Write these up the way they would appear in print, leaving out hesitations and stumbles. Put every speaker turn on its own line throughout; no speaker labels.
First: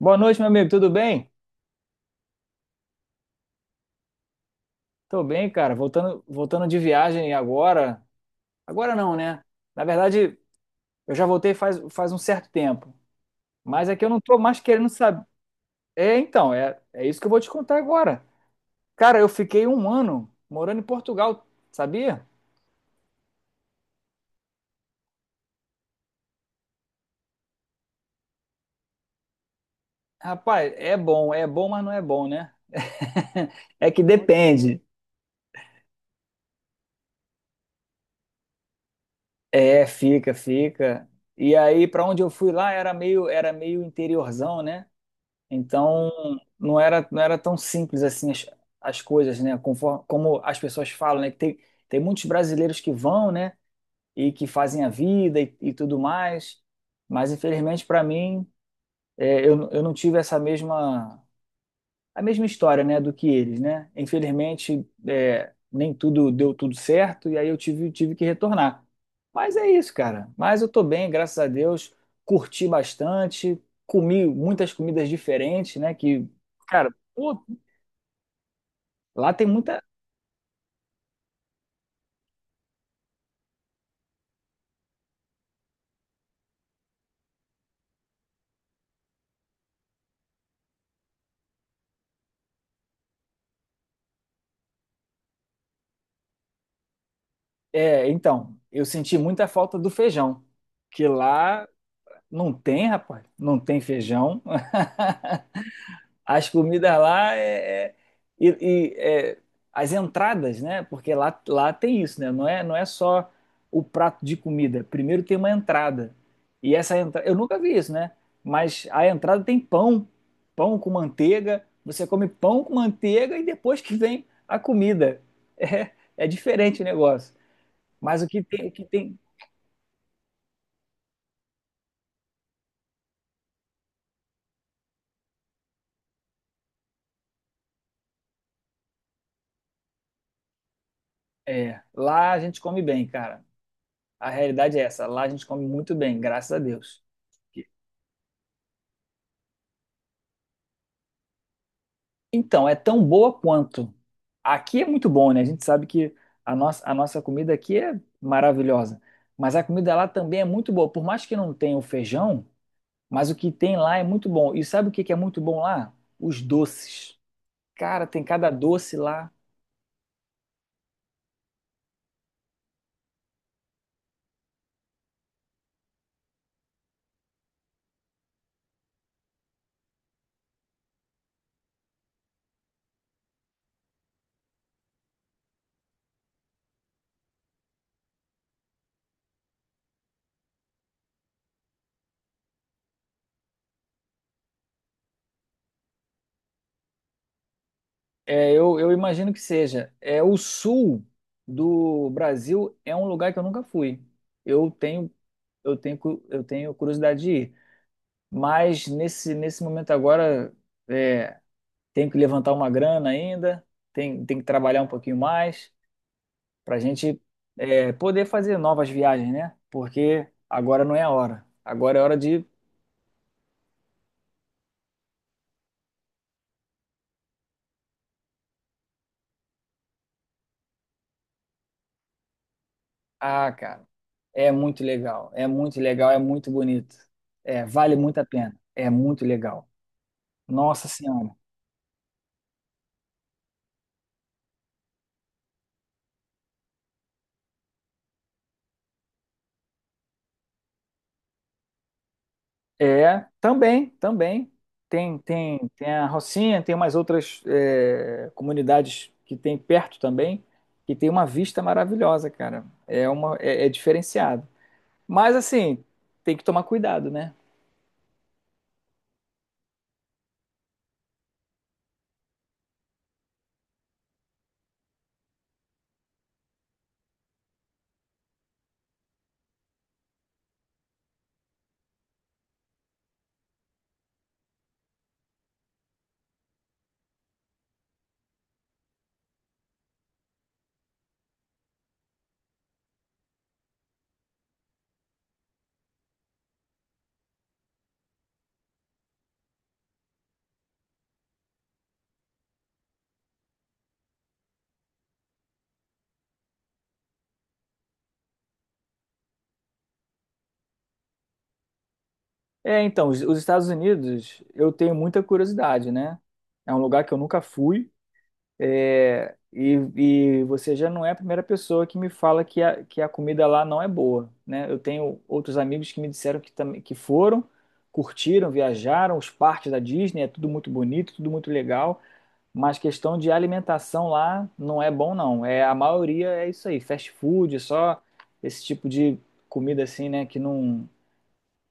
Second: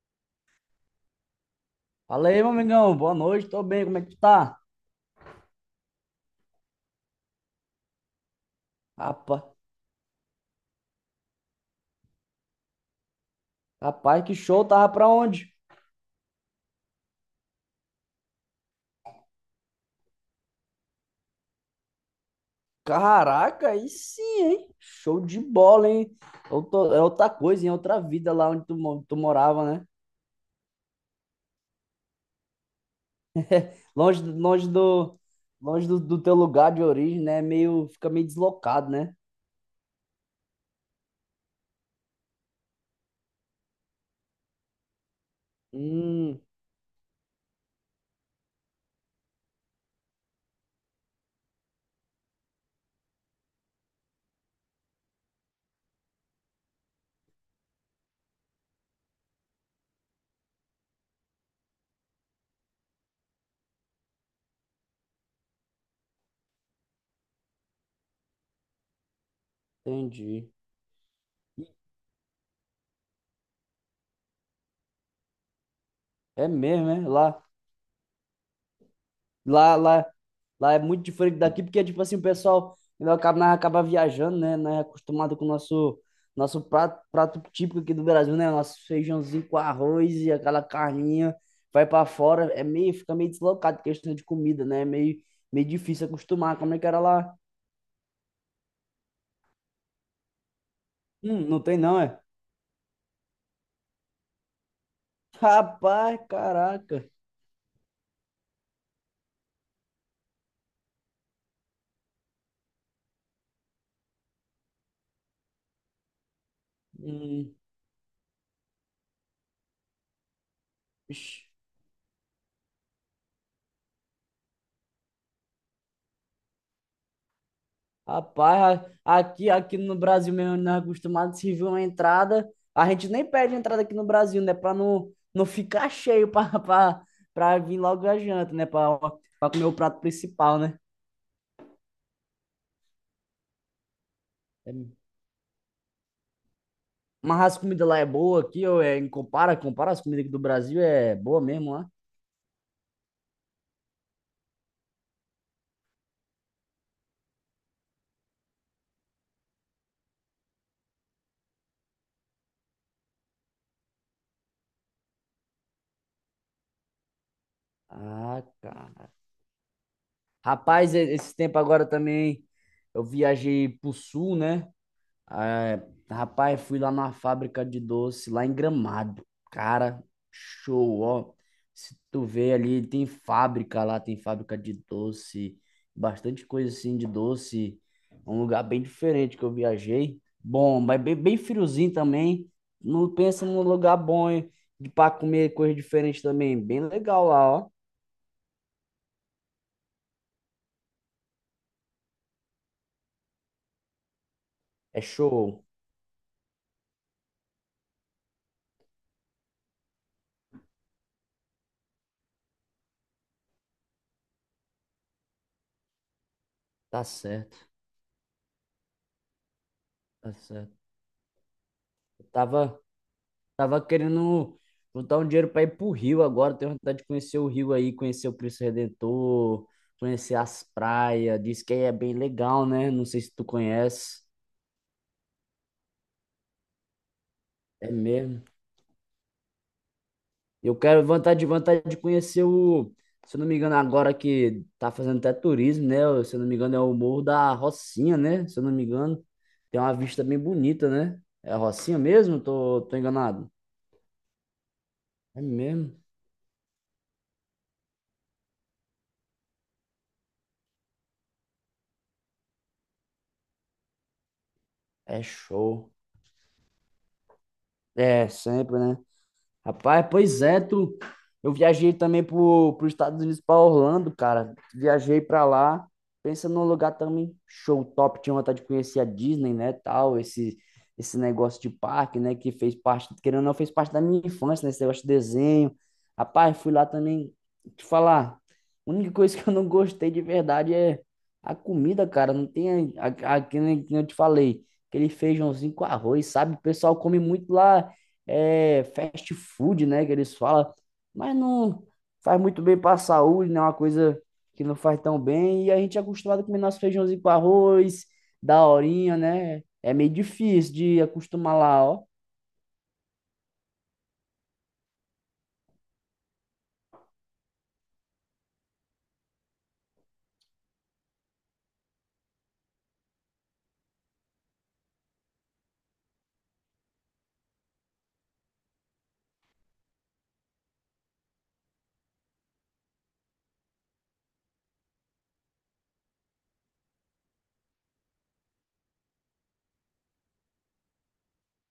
Boa noite, meu amigo. Tudo bem?
Fala aí, meu amigão. Boa noite, tô bem, como é que tu tá?
Tô bem, cara. Voltando de viagem agora. Agora não, né?
Rapaz,
Na verdade, eu já voltei faz um certo tempo. Mas é que eu não
rapaz, que
tô mais
show, tava
querendo
pra
saber.
onde?
É, então, é isso que eu vou te contar agora. Cara, eu fiquei um ano morando em Portugal, sabia?
Caraca, aí sim, hein? Show de bola, hein? É outra coisa, em outra vida lá onde tu, tu morava, né?
Rapaz, é bom, mas não é bom, né? É que
Longe, do- longe
depende.
do, longe do teu lugar de origem, né? Meio, fica meio deslocado, né?
É, fica, fica. E aí, pra onde eu fui lá, era meio interiorzão, né? Então,
Hum,
não era, não era tão simples assim as coisas, né? Conforme, como as pessoas falam, né? Que tem, tem muitos brasileiros que vão, né? E que fazem a vida e tudo mais. Mas, infelizmente, para mim, eu não tive essa mesma a mesma história, né, do que eles, né? Infelizmente, nem tudo deu tudo certo e aí eu tive, tive que retornar. Mas é isso, cara.
entendi.
Mas eu tô bem, graças a Deus. Curti bastante, comi muitas comidas diferentes, né? Que,
É mesmo,
cara,
né?
pô, lá tem
Lá,
muita.
lá, lá é muito diferente daqui, porque, tipo assim, o pessoal ainda acaba, nós acaba viajando, né? Nós é acostumado com o nosso prato típico aqui do Brasil, né? Nosso feijãozinho com arroz e aquela carninha. Vai para fora, é meio, fica meio deslocado, questão de comida, né? É meio difícil acostumar. Como é que era lá?
É, então, eu senti muita falta do feijão, que
Não
lá
tem não, é?
não tem, rapaz, não tem feijão.
Rapaz,
As comidas
caraca.
lá é, e, e, é, as entradas, né? Porque lá, lá tem isso, né? Não é, não é só o prato de comida. Primeiro tem uma entrada. E essa entrada, eu
Hum,
nunca vi isso, né? Mas a entrada tem pão, pão com
ixi.
manteiga. Você come pão com manteiga e depois que vem a comida. É, é diferente o negócio. Mas o
Rapaz,
que tem,
aqui no Brasil mesmo, nós é acostumado, se vir uma entrada, a gente nem pede entrada aqui no Brasil, né? Pra não ficar cheio pra, pra vir logo a janta, né? Pra comer o prato principal, né?
lá a gente come bem, cara. A
É,
realidade é essa. Lá a gente come muito bem, graças a Deus.
mas as comidas lá é boa aqui, ou é, compara as comidas aqui do Brasil, é boa mesmo lá.
Então, é tão boa quanto. Aqui é muito bom, né? A gente sabe que a nossa comida aqui é maravilhosa. Mas a comida lá também é muito boa. Por mais que não tenha o feijão, mas o que tem lá é muito bom. E sabe o que que é muito bom lá? Os doces. Cara, tem
Ah,
cada doce
cara.
lá.
Rapaz, esse tempo agora também eu viajei pro sul, né? É, rapaz, fui lá na fábrica de doce, lá em Gramado. Cara, show, ó. Se tu vê ali, tem fábrica lá, tem fábrica de doce, bastante coisa assim de doce. Um lugar bem diferente que eu viajei. Bom, mas bem, bem friozinho também. Não pensa num lugar bom hein, de para comer coisa diferente também. Bem legal lá, ó.
Eu imagino que seja. É, o sul do Brasil é um lugar que eu nunca fui. Eu
É
tenho,
show.
eu tenho curiosidade de ir. Mas nesse, nesse momento agora. é, Tenho que levantar uma grana ainda, tem que trabalhar um pouquinho mais para a
Tá
gente
certo,
poder fazer novas viagens, né? Porque
tá certo.
agora não é a hora. Agora é hora
Eu
de.
tava querendo juntar um dinheiro para ir pro Rio agora. Tenho vontade de conhecer o Rio aí, conhecer o Cristo Redentor, conhecer as praias. Diz que aí é bem legal, né? Não sei se tu
Ah, cara,
conhece.
é muito legal, é muito legal, é muito bonito. É,
É
vale muito a
mesmo.
pena, é muito legal.
Eu
Nossa
quero
Senhora.
vontade de conhecer o, se eu não me engano, agora que tá fazendo até turismo, né? Se eu não me engano, é o Morro da Rocinha, né? Se eu não me engano, tem uma vista bem bonita, né? É a Rocinha mesmo? Tô
É,
enganado.
também, também.
É
Tem
mesmo?
a Rocinha, tem umas outras comunidades que tem perto também, que tem uma vista maravilhosa, cara. É uma, é diferenciado.
É
Mas assim,
show.
tem que tomar cuidado, né?
É, sempre, né? Rapaz, pois é, tu. Eu viajei também pros Estados Unidos, pra Orlando, cara. Viajei pra lá. Pensa num lugar também show top. Tinha vontade de conhecer a Disney, né, tal. Esse negócio de parque, né, que fez parte, querendo ou não, fez parte da minha infância, né, esse negócio de desenho. Rapaz, fui lá também. Te falar, a única coisa que eu não gostei de verdade é a comida, cara. Não tem, que nem eu te falei, aquele feijãozinho com arroz, sabe? O pessoal come muito lá é, fast food, né, que eles falam, mas não faz muito bem para a saúde, né, uma coisa que não faz tão bem, e a gente é acostumado a comer nosso feijãozinho com arroz, da horinha, né, é meio difícil de acostumar lá, ó,
É, então, os Estados Unidos, eu tenho muita curiosidade, né? É um lugar que eu nunca fui. E você já não é a primeira pessoa que me fala que a comida lá não é boa, né? Eu tenho outros amigos que me disseram que, também, que foram, curtiram, viajaram, os parques da Disney, é tudo muito bonito, tudo muito legal. Mas questão de alimentação lá não é bom, não. É, a maioria é isso aí, fast food, só esse tipo de comida assim, né? Que não.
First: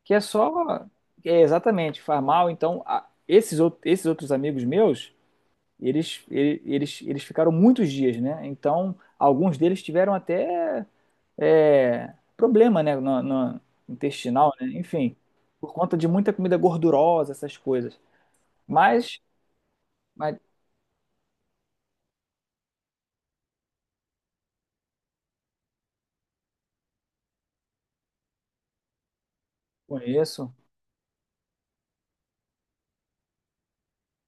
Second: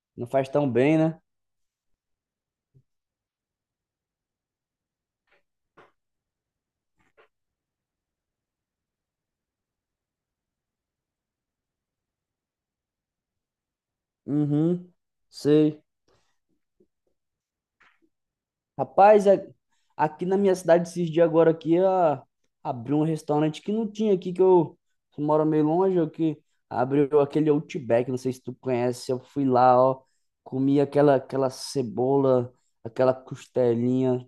Que é
não faz tão
só.
bem, né,
É exatamente, faz mal. Então, esses outros amigos meus, eles ficaram muitos dias, né? Então, alguns deles tiveram até problema, né? No intestinal, né?
uhum,
Enfim, por
sei.
conta de muita comida gordurosa, essas coisas. Mas,
Rapaz, aqui na
mas
minha cidade, esses dias agora aqui, abriu um restaurante que não tinha aqui, que eu moro meio longe, eu que abriu aquele Outback, não sei se tu conhece, eu fui lá, ó,
conheço.
comi aquela cebola, aquela costelinha.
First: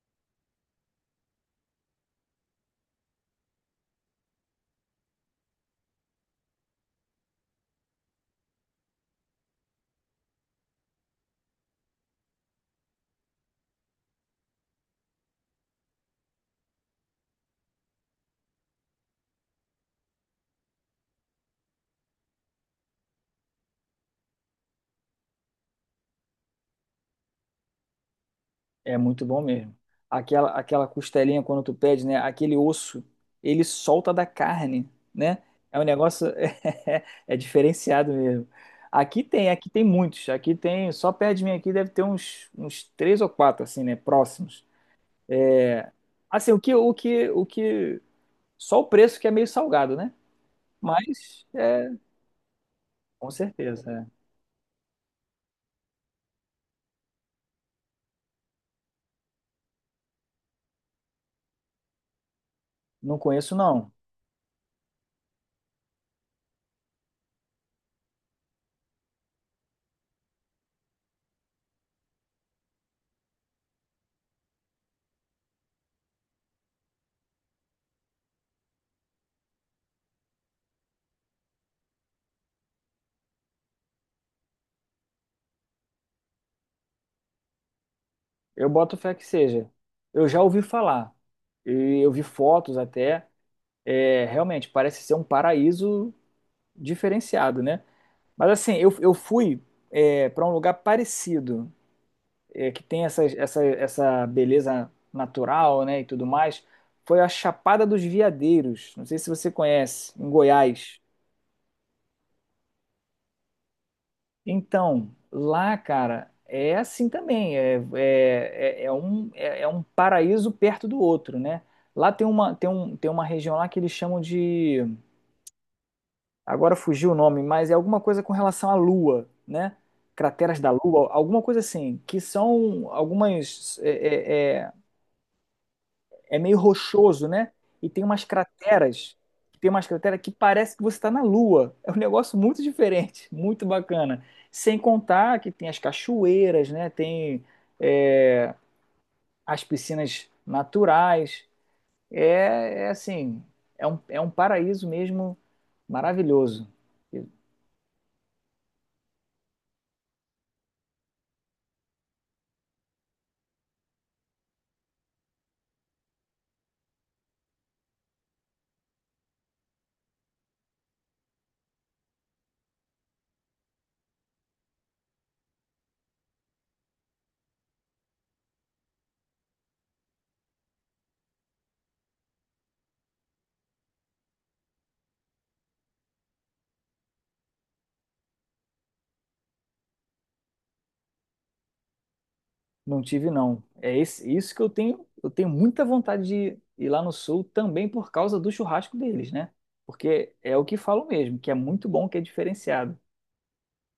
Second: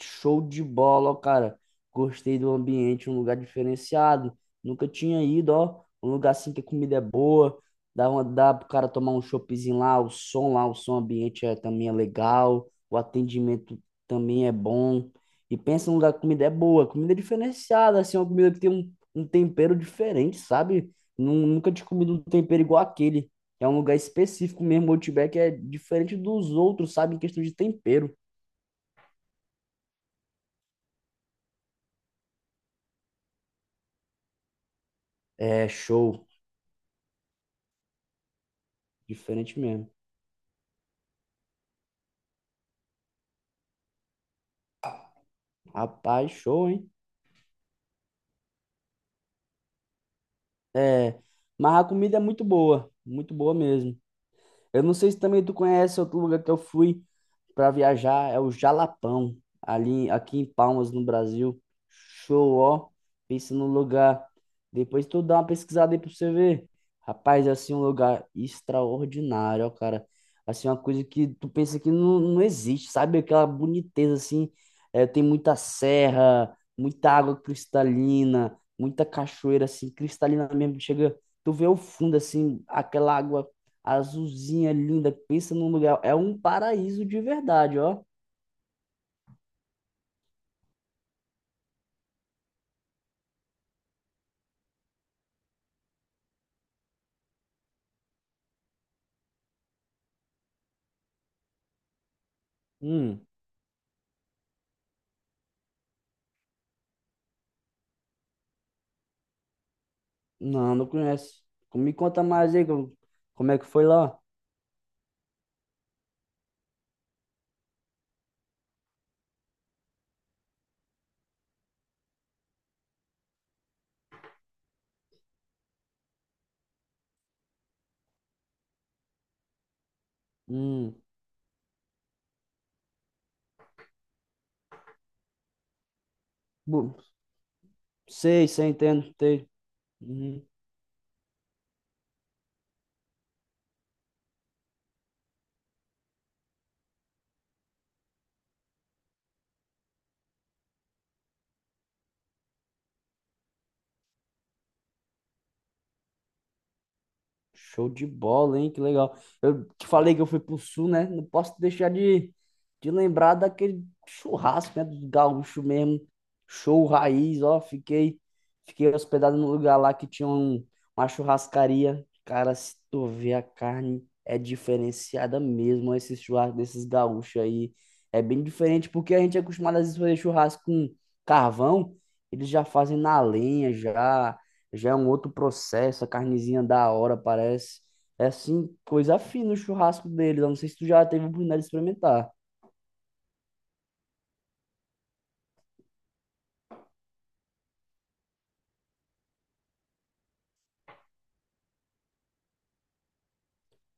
Show de bola, ó, cara. Gostei do ambiente, um lugar diferenciado. Nunca tinha ido, ó. Um lugar assim que a comida é boa. Dá pro cara tomar um choppzinho lá, o som ambiente é, também é legal. O atendimento também é bom. E pensa num lugar que a comida é boa, comida é diferenciada, assim, é uma comida que tem um tempero diferente, sabe? Nunca tinha comido um tempero igual aquele. É um lugar específico mesmo, o Outback é diferente dos outros, sabe? Em questão de tempero.
É muito bom mesmo. Aquela costelinha quando tu pede, né? Aquele osso, ele solta da carne, né?
É
É um
show.
negócio diferenciado mesmo.
Diferente
Aqui tem
mesmo.
muitos. Aqui tem, só perto de mim aqui deve ter uns, uns três ou quatro assim, né? Próximos. É,
Rapaz,
assim,
show, hein?
o que, só o preço que é meio salgado, né?
É,
Mas,
mas a
é,
comida é
com
muito boa
certeza.
mesmo.
É.
Eu não sei se também tu conhece outro lugar que eu fui para viajar, é o Jalapão, ali aqui em Palmas, no Brasil. Show, ó.
Não
Pensa
conheço,
num
não.
lugar. Depois tu dá uma pesquisada aí pra você ver. Rapaz, é assim um lugar extraordinário, ó, cara. Assim, uma coisa que tu pensa que não, não existe, sabe? Aquela boniteza, assim. É, tem muita serra, muita água cristalina, muita cachoeira, assim, cristalina mesmo. Chega, tu vê o fundo, assim, aquela água azulzinha, linda. Pensa num lugar. É um paraíso de verdade, ó.
Eu boto fé que seja. Eu já ouvi falar. E eu vi fotos até. Realmente parece ser um paraíso diferenciado, né? Mas assim, eu fui para um lugar parecido, que tem
Hum.
essa beleza natural, né, e tudo mais. Foi a Chapada dos Veadeiros. Não sei se você conhece, em
Não, não
Goiás.
conheço. Me conta mais aí como é que foi lá.
Então, lá, cara, é assim também. É um paraíso perto do outro, né? Lá tem uma, tem uma região lá que eles chamam de agora fugiu o nome, mas é alguma coisa com relação à Lua, né? Crateras da
Hum.
Lua, alguma coisa assim, que são algumas. É meio
bu-
rochoso, né? E
Sei, sei, entendo. Sei.
tem umas crateras que
Uhum.
parece que você está na Lua. É um negócio muito diferente, muito bacana. Sem contar que tem as cachoeiras, né? Tem é, as piscinas naturais. É, é assim, é um paraíso mesmo maravilhoso.
Show de bola, hein? Que legal. Eu te falei que eu fui pro sul, né? Não posso deixar de lembrar daquele churrasco, né? Do gaúcho mesmo. Show raiz, ó. Fiquei hospedado num lugar lá que tinha uma churrascaria. Cara, se tu vê a carne, é diferenciada mesmo. Ó, esses churrascos desses gaúchos aí. É bem diferente, porque a gente é acostumado às vezes fazer churrasco com carvão. Eles já fazem na lenha, já já é um outro processo, a carnezinha da hora, parece. É assim, coisa fina o churrasco deles. Eu não sei se tu já teve a oportunidade de experimentar.
Não tive, não. É esse- isso que eu tenho. Eu tenho muita vontade de ir lá no Sul também por causa do churrasco deles, né? Porque é o que falo mesmo, que é muito bom, que é diferenciado.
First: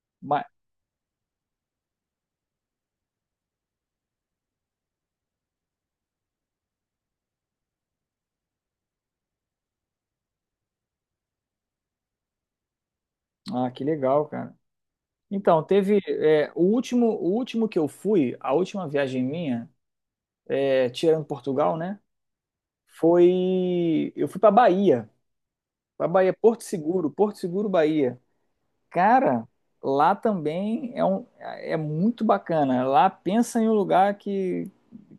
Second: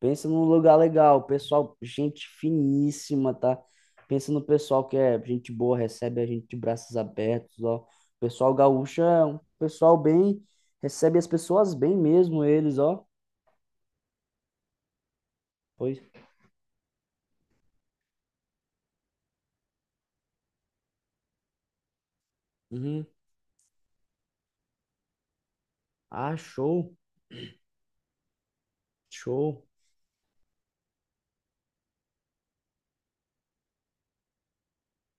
Pensa
Mas,
num lugar legal, pessoal, gente finíssima, tá? Pensa no pessoal que é gente boa, recebe a gente de braços abertos, ó. O pessoal gaúcho é um pessoal bem, recebe as pessoas bem mesmo, eles, ó.
ah, que legal, cara. Então, teve,
Pois.
o último que eu fui, a última viagem minha, tirando Portugal, né?
Uhum.
Foi, eu fui para Bahia,
Ah,
Porto
show,
Seguro, Bahia. Cara,
show.
lá também é muito bacana. Lá pensa em um lugar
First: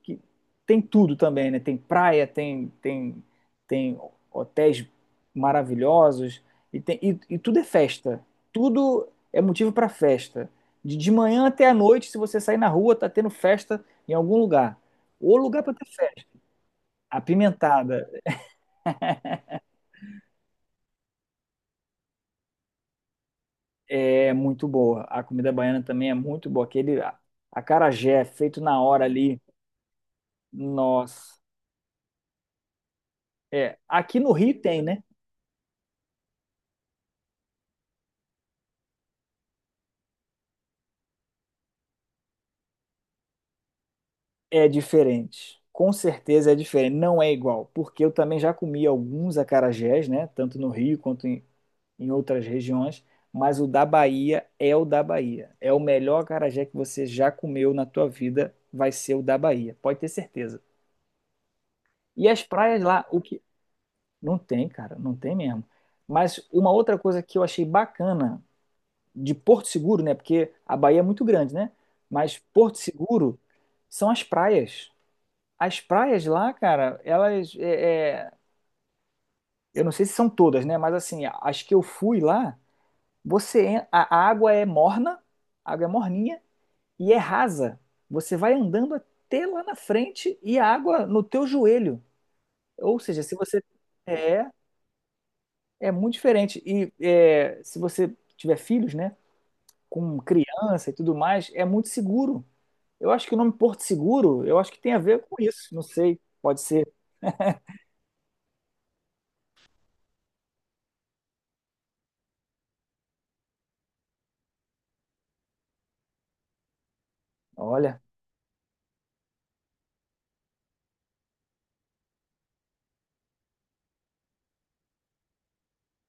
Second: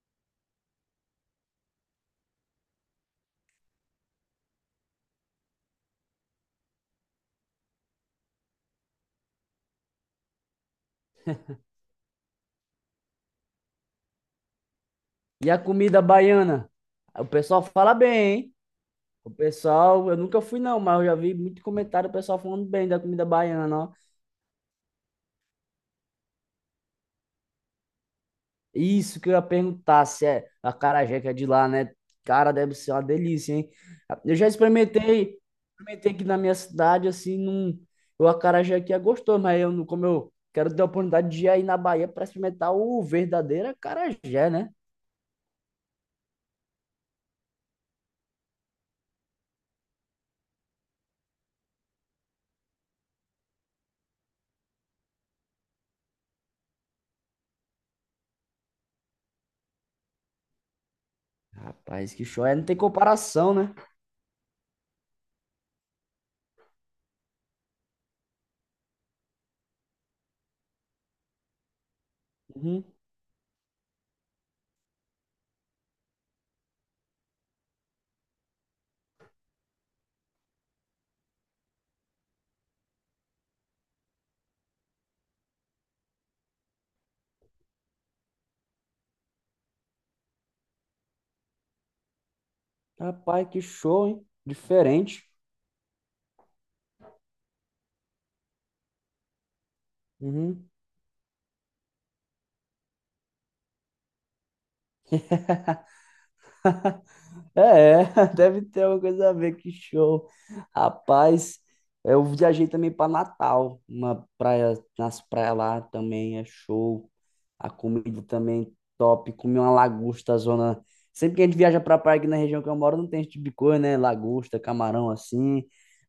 que tem tudo também, né? Tem praia, tem hotéis maravilhosos e tudo é festa. Tudo é motivo para festa. De manhã até à noite, se você sair na rua, tá tendo festa em algum lugar. O
E a
lugar para ter
comida
festa.
baiana?
A
O pessoal fala
pimentada
bem, hein? O pessoal, eu nunca fui não, mas eu já vi muito comentário do pessoal falando bem da comida baiana, ó.
é muito boa. A comida baiana também é muito boa. Aquele acarajé feito na hora
Isso que eu
ali.
ia perguntar, se é a acarajé que é
Nossa.
de lá, né? Cara, deve ser uma delícia, hein?
É, aqui no
Eu já
Rio tem, né?
experimentei aqui na minha cidade, assim, num, o acarajé aqui é gostoso, mas eu, como eu quero ter a oportunidade de ir aí na Bahia para experimentar o verdadeiro acarajé,
É
né?
diferente. Com certeza é diferente, não é igual, porque eu também já comi alguns acarajés, né? Tanto no Rio quanto em, em outras regiões, mas o da Bahia é o da Bahia. É o melhor acarajé que você já comeu na tua vida, vai ser o da Bahia, pode ter certeza.
Rapaz, que
E as
show, é, não tem
praias lá, o que
comparação, né?
não tem, cara, não tem mesmo. Mas uma outra coisa que eu achei bacana de Porto Seguro, né? Porque a Bahia é muito grande, né? Mas Porto
Uhum.
Seguro são as praias. As praias lá, cara, elas. Eu não sei se são todas, né? Mas assim, as que eu fui lá, você a água é morna, a água é morninha e é rasa. Você vai andando até lá na frente e a água no teu joelho. Ou seja, se
Rapaz, que
você
show, hein?
é,
Diferente.
é muito diferente. E é, se você tiver filhos, né, com
Uhum.
criança e tudo mais, é muito seguro. Eu acho que o nome Porto Seguro, eu acho que tem a ver com isso, não sei, pode ser.
É, deve ter alguma coisa a ver, que show. Rapaz, eu viajei também para Natal, uma praia, nas praias lá também é show. A
Olha,
comida também top, comi uma lagosta, zona. Sempre que a gente viaja para praia aqui na região que eu moro, não tem esse tipo de coisa, né? Lagosta, camarão assim.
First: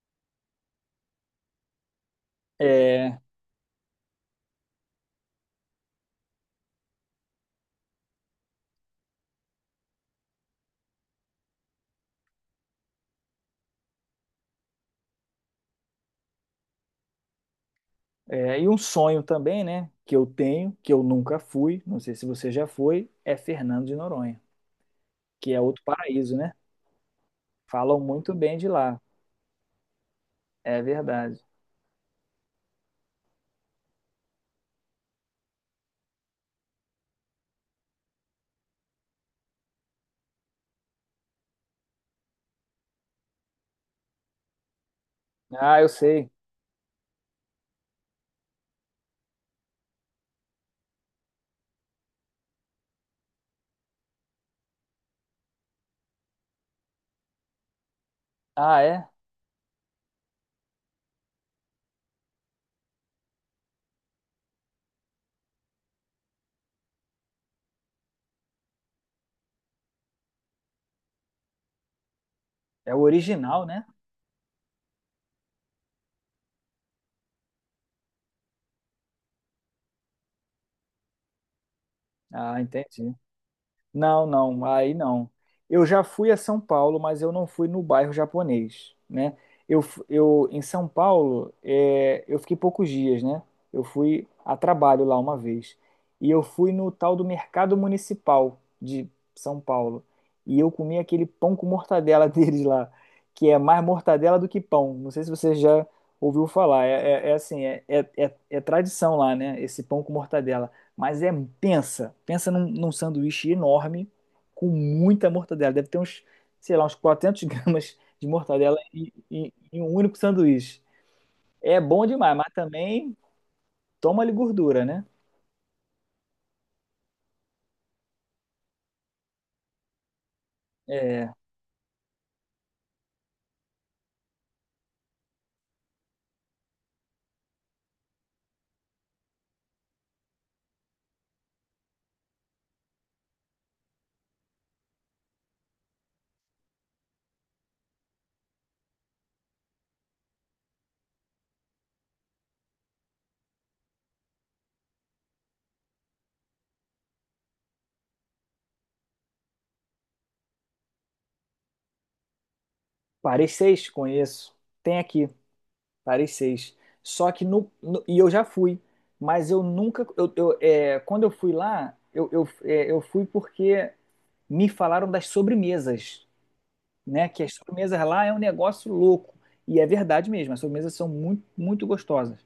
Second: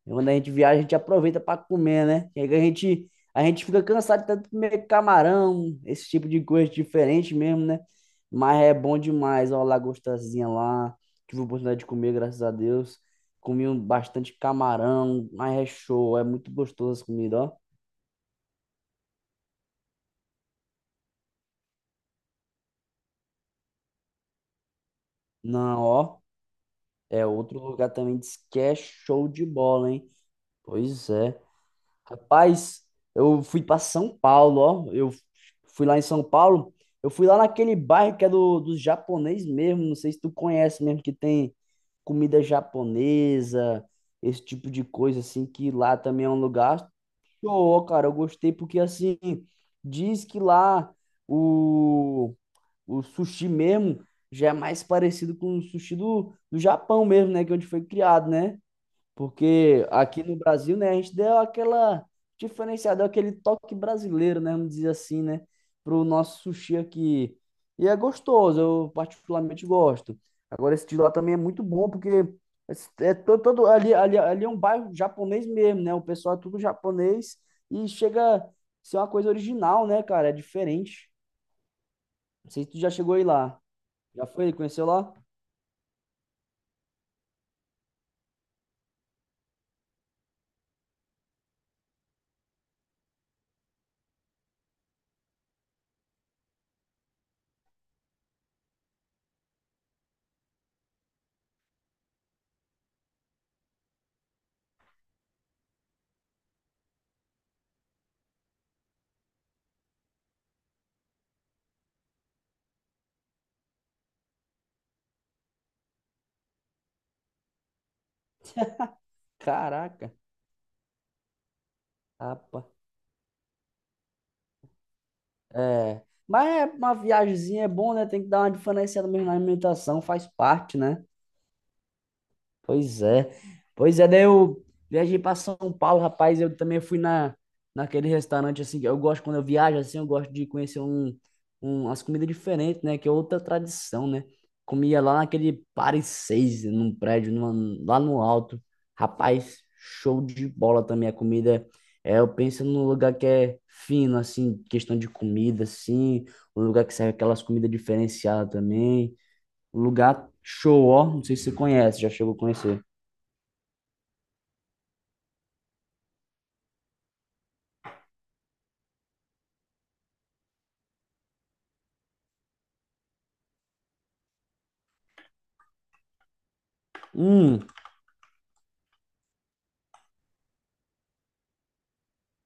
E quando a gente viaja, a gente aproveita para comer, né? E aí a gente,
é,
a gente fica cansado de tanto comer camarão, esse tipo de coisa diferente mesmo, né? Mas é bom demais, ó, a lagostazinha lá tive a oportunidade de comer, graças a Deus. Comi bastante camarão, mas é show, é muito gostoso essa comida, ó.
e um sonho também, né, que eu tenho, que eu nunca fui, não sei se você já foi, é Fernando de Noronha, que é
Não,
outro
ó,
paraíso, né?
é outro lugar
Falam
também,
muito
diz
bem
que
de
é
lá,
show de bola, hein?
é
Pois
verdade.
é. Rapaz, eu fui pra São Paulo, ó, eu fui lá em São Paulo, eu fui lá naquele bairro que é dos japonês mesmo, não sei se tu conhece mesmo, que tem comida japonesa, esse tipo de coisa, assim, que
Ah, eu
lá também
sei.
é um lugar show, cara, eu gostei porque assim, diz que lá o, o sushi mesmo já é mais parecido com o sushi do Japão mesmo, né? Que é onde foi criado, né?
Ah, é?
Porque aqui no Brasil, né, a gente deu aquela diferenciada, aquele toque brasileiro, né, vamos dizer assim, né, pro nosso sushi aqui. E é gostoso, eu particularmente gosto. Agora esse de lá também é muito bom, porque
É o
é todo,
original,
todo
né?
ali é um bairro japonês mesmo, né? O pessoal é tudo japonês e chega a ser uma coisa original, né, cara? É diferente. Não
Ah,
sei se tu já
entendi.
chegou aí lá. Já
Não,
foi?
não,
Conheceu
aí
lá?
não. Eu já fui a São Paulo, mas eu não fui no bairro japonês, né? Eu em São Paulo, eu fiquei poucos dias, né? Eu fui a trabalho lá uma vez. E eu fui no tal do Mercado Municipal de São Paulo. E eu comi aquele pão com mortadela deles lá, que é mais mortadela do que pão. Não sei se você já ouviu falar. É assim, é tradição lá, né? Esse pão com mortadela. Mas é, pensa num sanduíche enorme, com muita mortadela. Deve ter uns, sei lá, uns 400 gramas de mortadela em, em um
Caraca,
único sanduíche. É bom demais, mas
rapaz.
também toma-lhe gordura, né?
É. Mas é uma viagemzinha é bom, né? Tem que dar uma diferenciada mesmo na alimentação, faz parte, né?
É,
Pois é. Pois é, daí eu viajei para São Paulo, rapaz. Eu também fui naquele restaurante, assim, que eu gosto, quando eu viajo, assim, eu gosto de conhecer umas comidas diferentes, né? Que é outra tradição, né? Comia lá naquele Paris 6, num prédio, lá no alto. Rapaz, show de bola também a comida. É, eu penso num lugar que é fino, assim, questão de comida, assim. Um lugar que serve aquelas comidas diferenciadas também. Um lugar show, ó. Não sei se você conhece, já chegou a conhecer.
Paris 6, conheço. Tem aqui, Paris 6. Só que e eu já fui, mas eu nunca. Quando eu fui lá, eu fui porque me falaram das sobremesas. Né? Que as
Hum,
sobremesas lá é um negócio louco. E é verdade mesmo, as sobremesas são muito, muito gostosas.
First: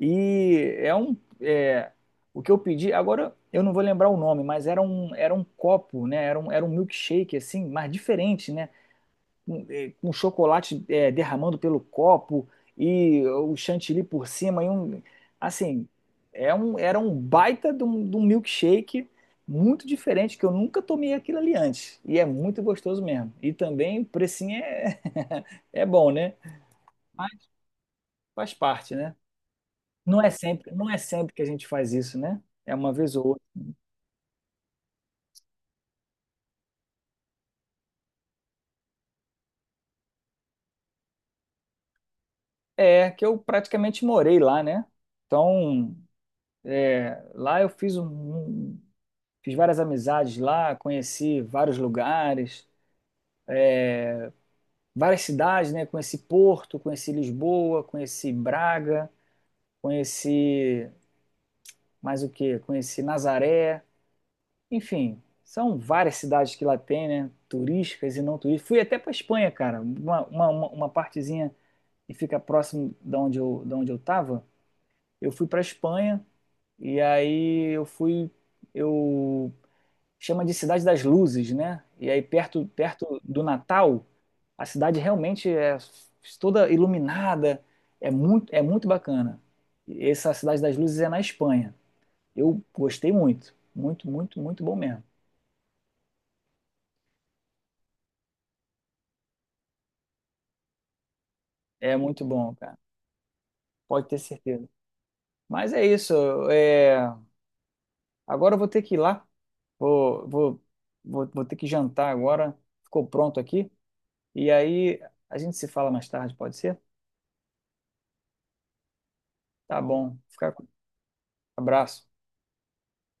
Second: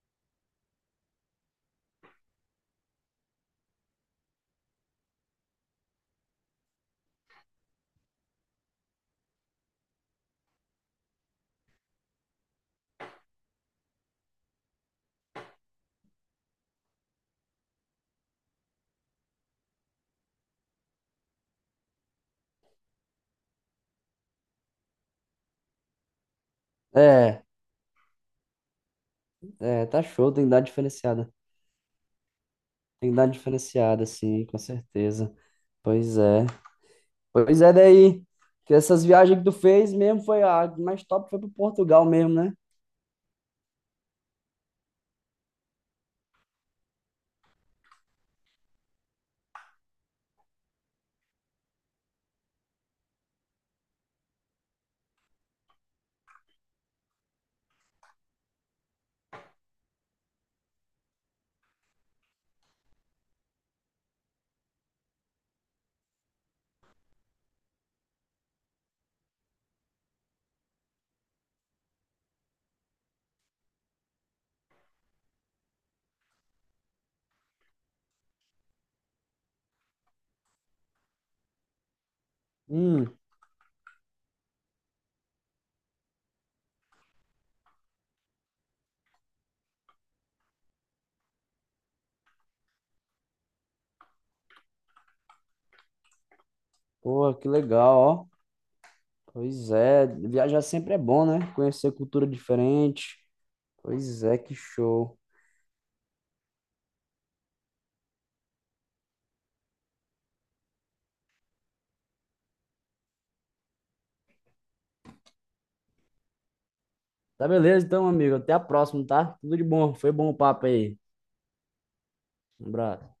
E é um. O que eu pedi, agora eu não vou lembrar o nome, mas era um copo, né? Era um milkshake, assim, mas diferente, né? Com, com chocolate derramando pelo copo e o chantilly por cima assim, era um baita de um milkshake muito diferente que eu nunca tomei aquilo ali antes e é muito gostoso mesmo. E também o precinho é é bom, né?
é,
Mas faz parte, né?
é, tá
Não é
show, tem que dar
sempre, não é
diferenciada.
sempre que a gente faz isso, né? É uma
Tem que
vez ou
dar
outra.
diferenciada, sim, com certeza. Pois é. Pois é, daí. Que essas viagens que tu fez mesmo foi a mais top, foi pro Portugal mesmo, né?
É que eu praticamente morei lá, né? Então, lá eu fiz fiz várias amizades lá, conheci vários lugares, várias cidades, né? Conheci Porto, conheci Lisboa, conheci Braga, conheci mais o quê? Conheci Nazaré, enfim, são várias cidades que lá tem, né? Turísticas e não turísticas. Fui até para Espanha, cara, uma partezinha que fica próximo da onde eu tava. Eu fui para Espanha e aí eu fui, eu chama de Cidade das Luzes, né? E aí perto,
Hum,
perto do Natal a cidade realmente é toda iluminada, é muito bacana. Essa Cidade das Luzes é na Espanha. Eu gostei muito, muito, muito, muito bom mesmo.
pô que legal, ó. Pois é, viajar sempre é bom, né? Conhecer
É muito
cultura
bom, cara.
diferente.
Pode ter
Pois é, que
certeza.
show.
Mas é isso. é, Agora eu vou ter que ir lá. Vou, vou, vou ter que jantar agora. Ficou pronto aqui. E aí a gente se fala mais tarde, pode ser?
Tá beleza, então, amigo. Até a próxima, tá? Tudo de
Tá
bom. Foi
bom.
bom o
Fica com...
papo aí.
Abraço.
Um abraço.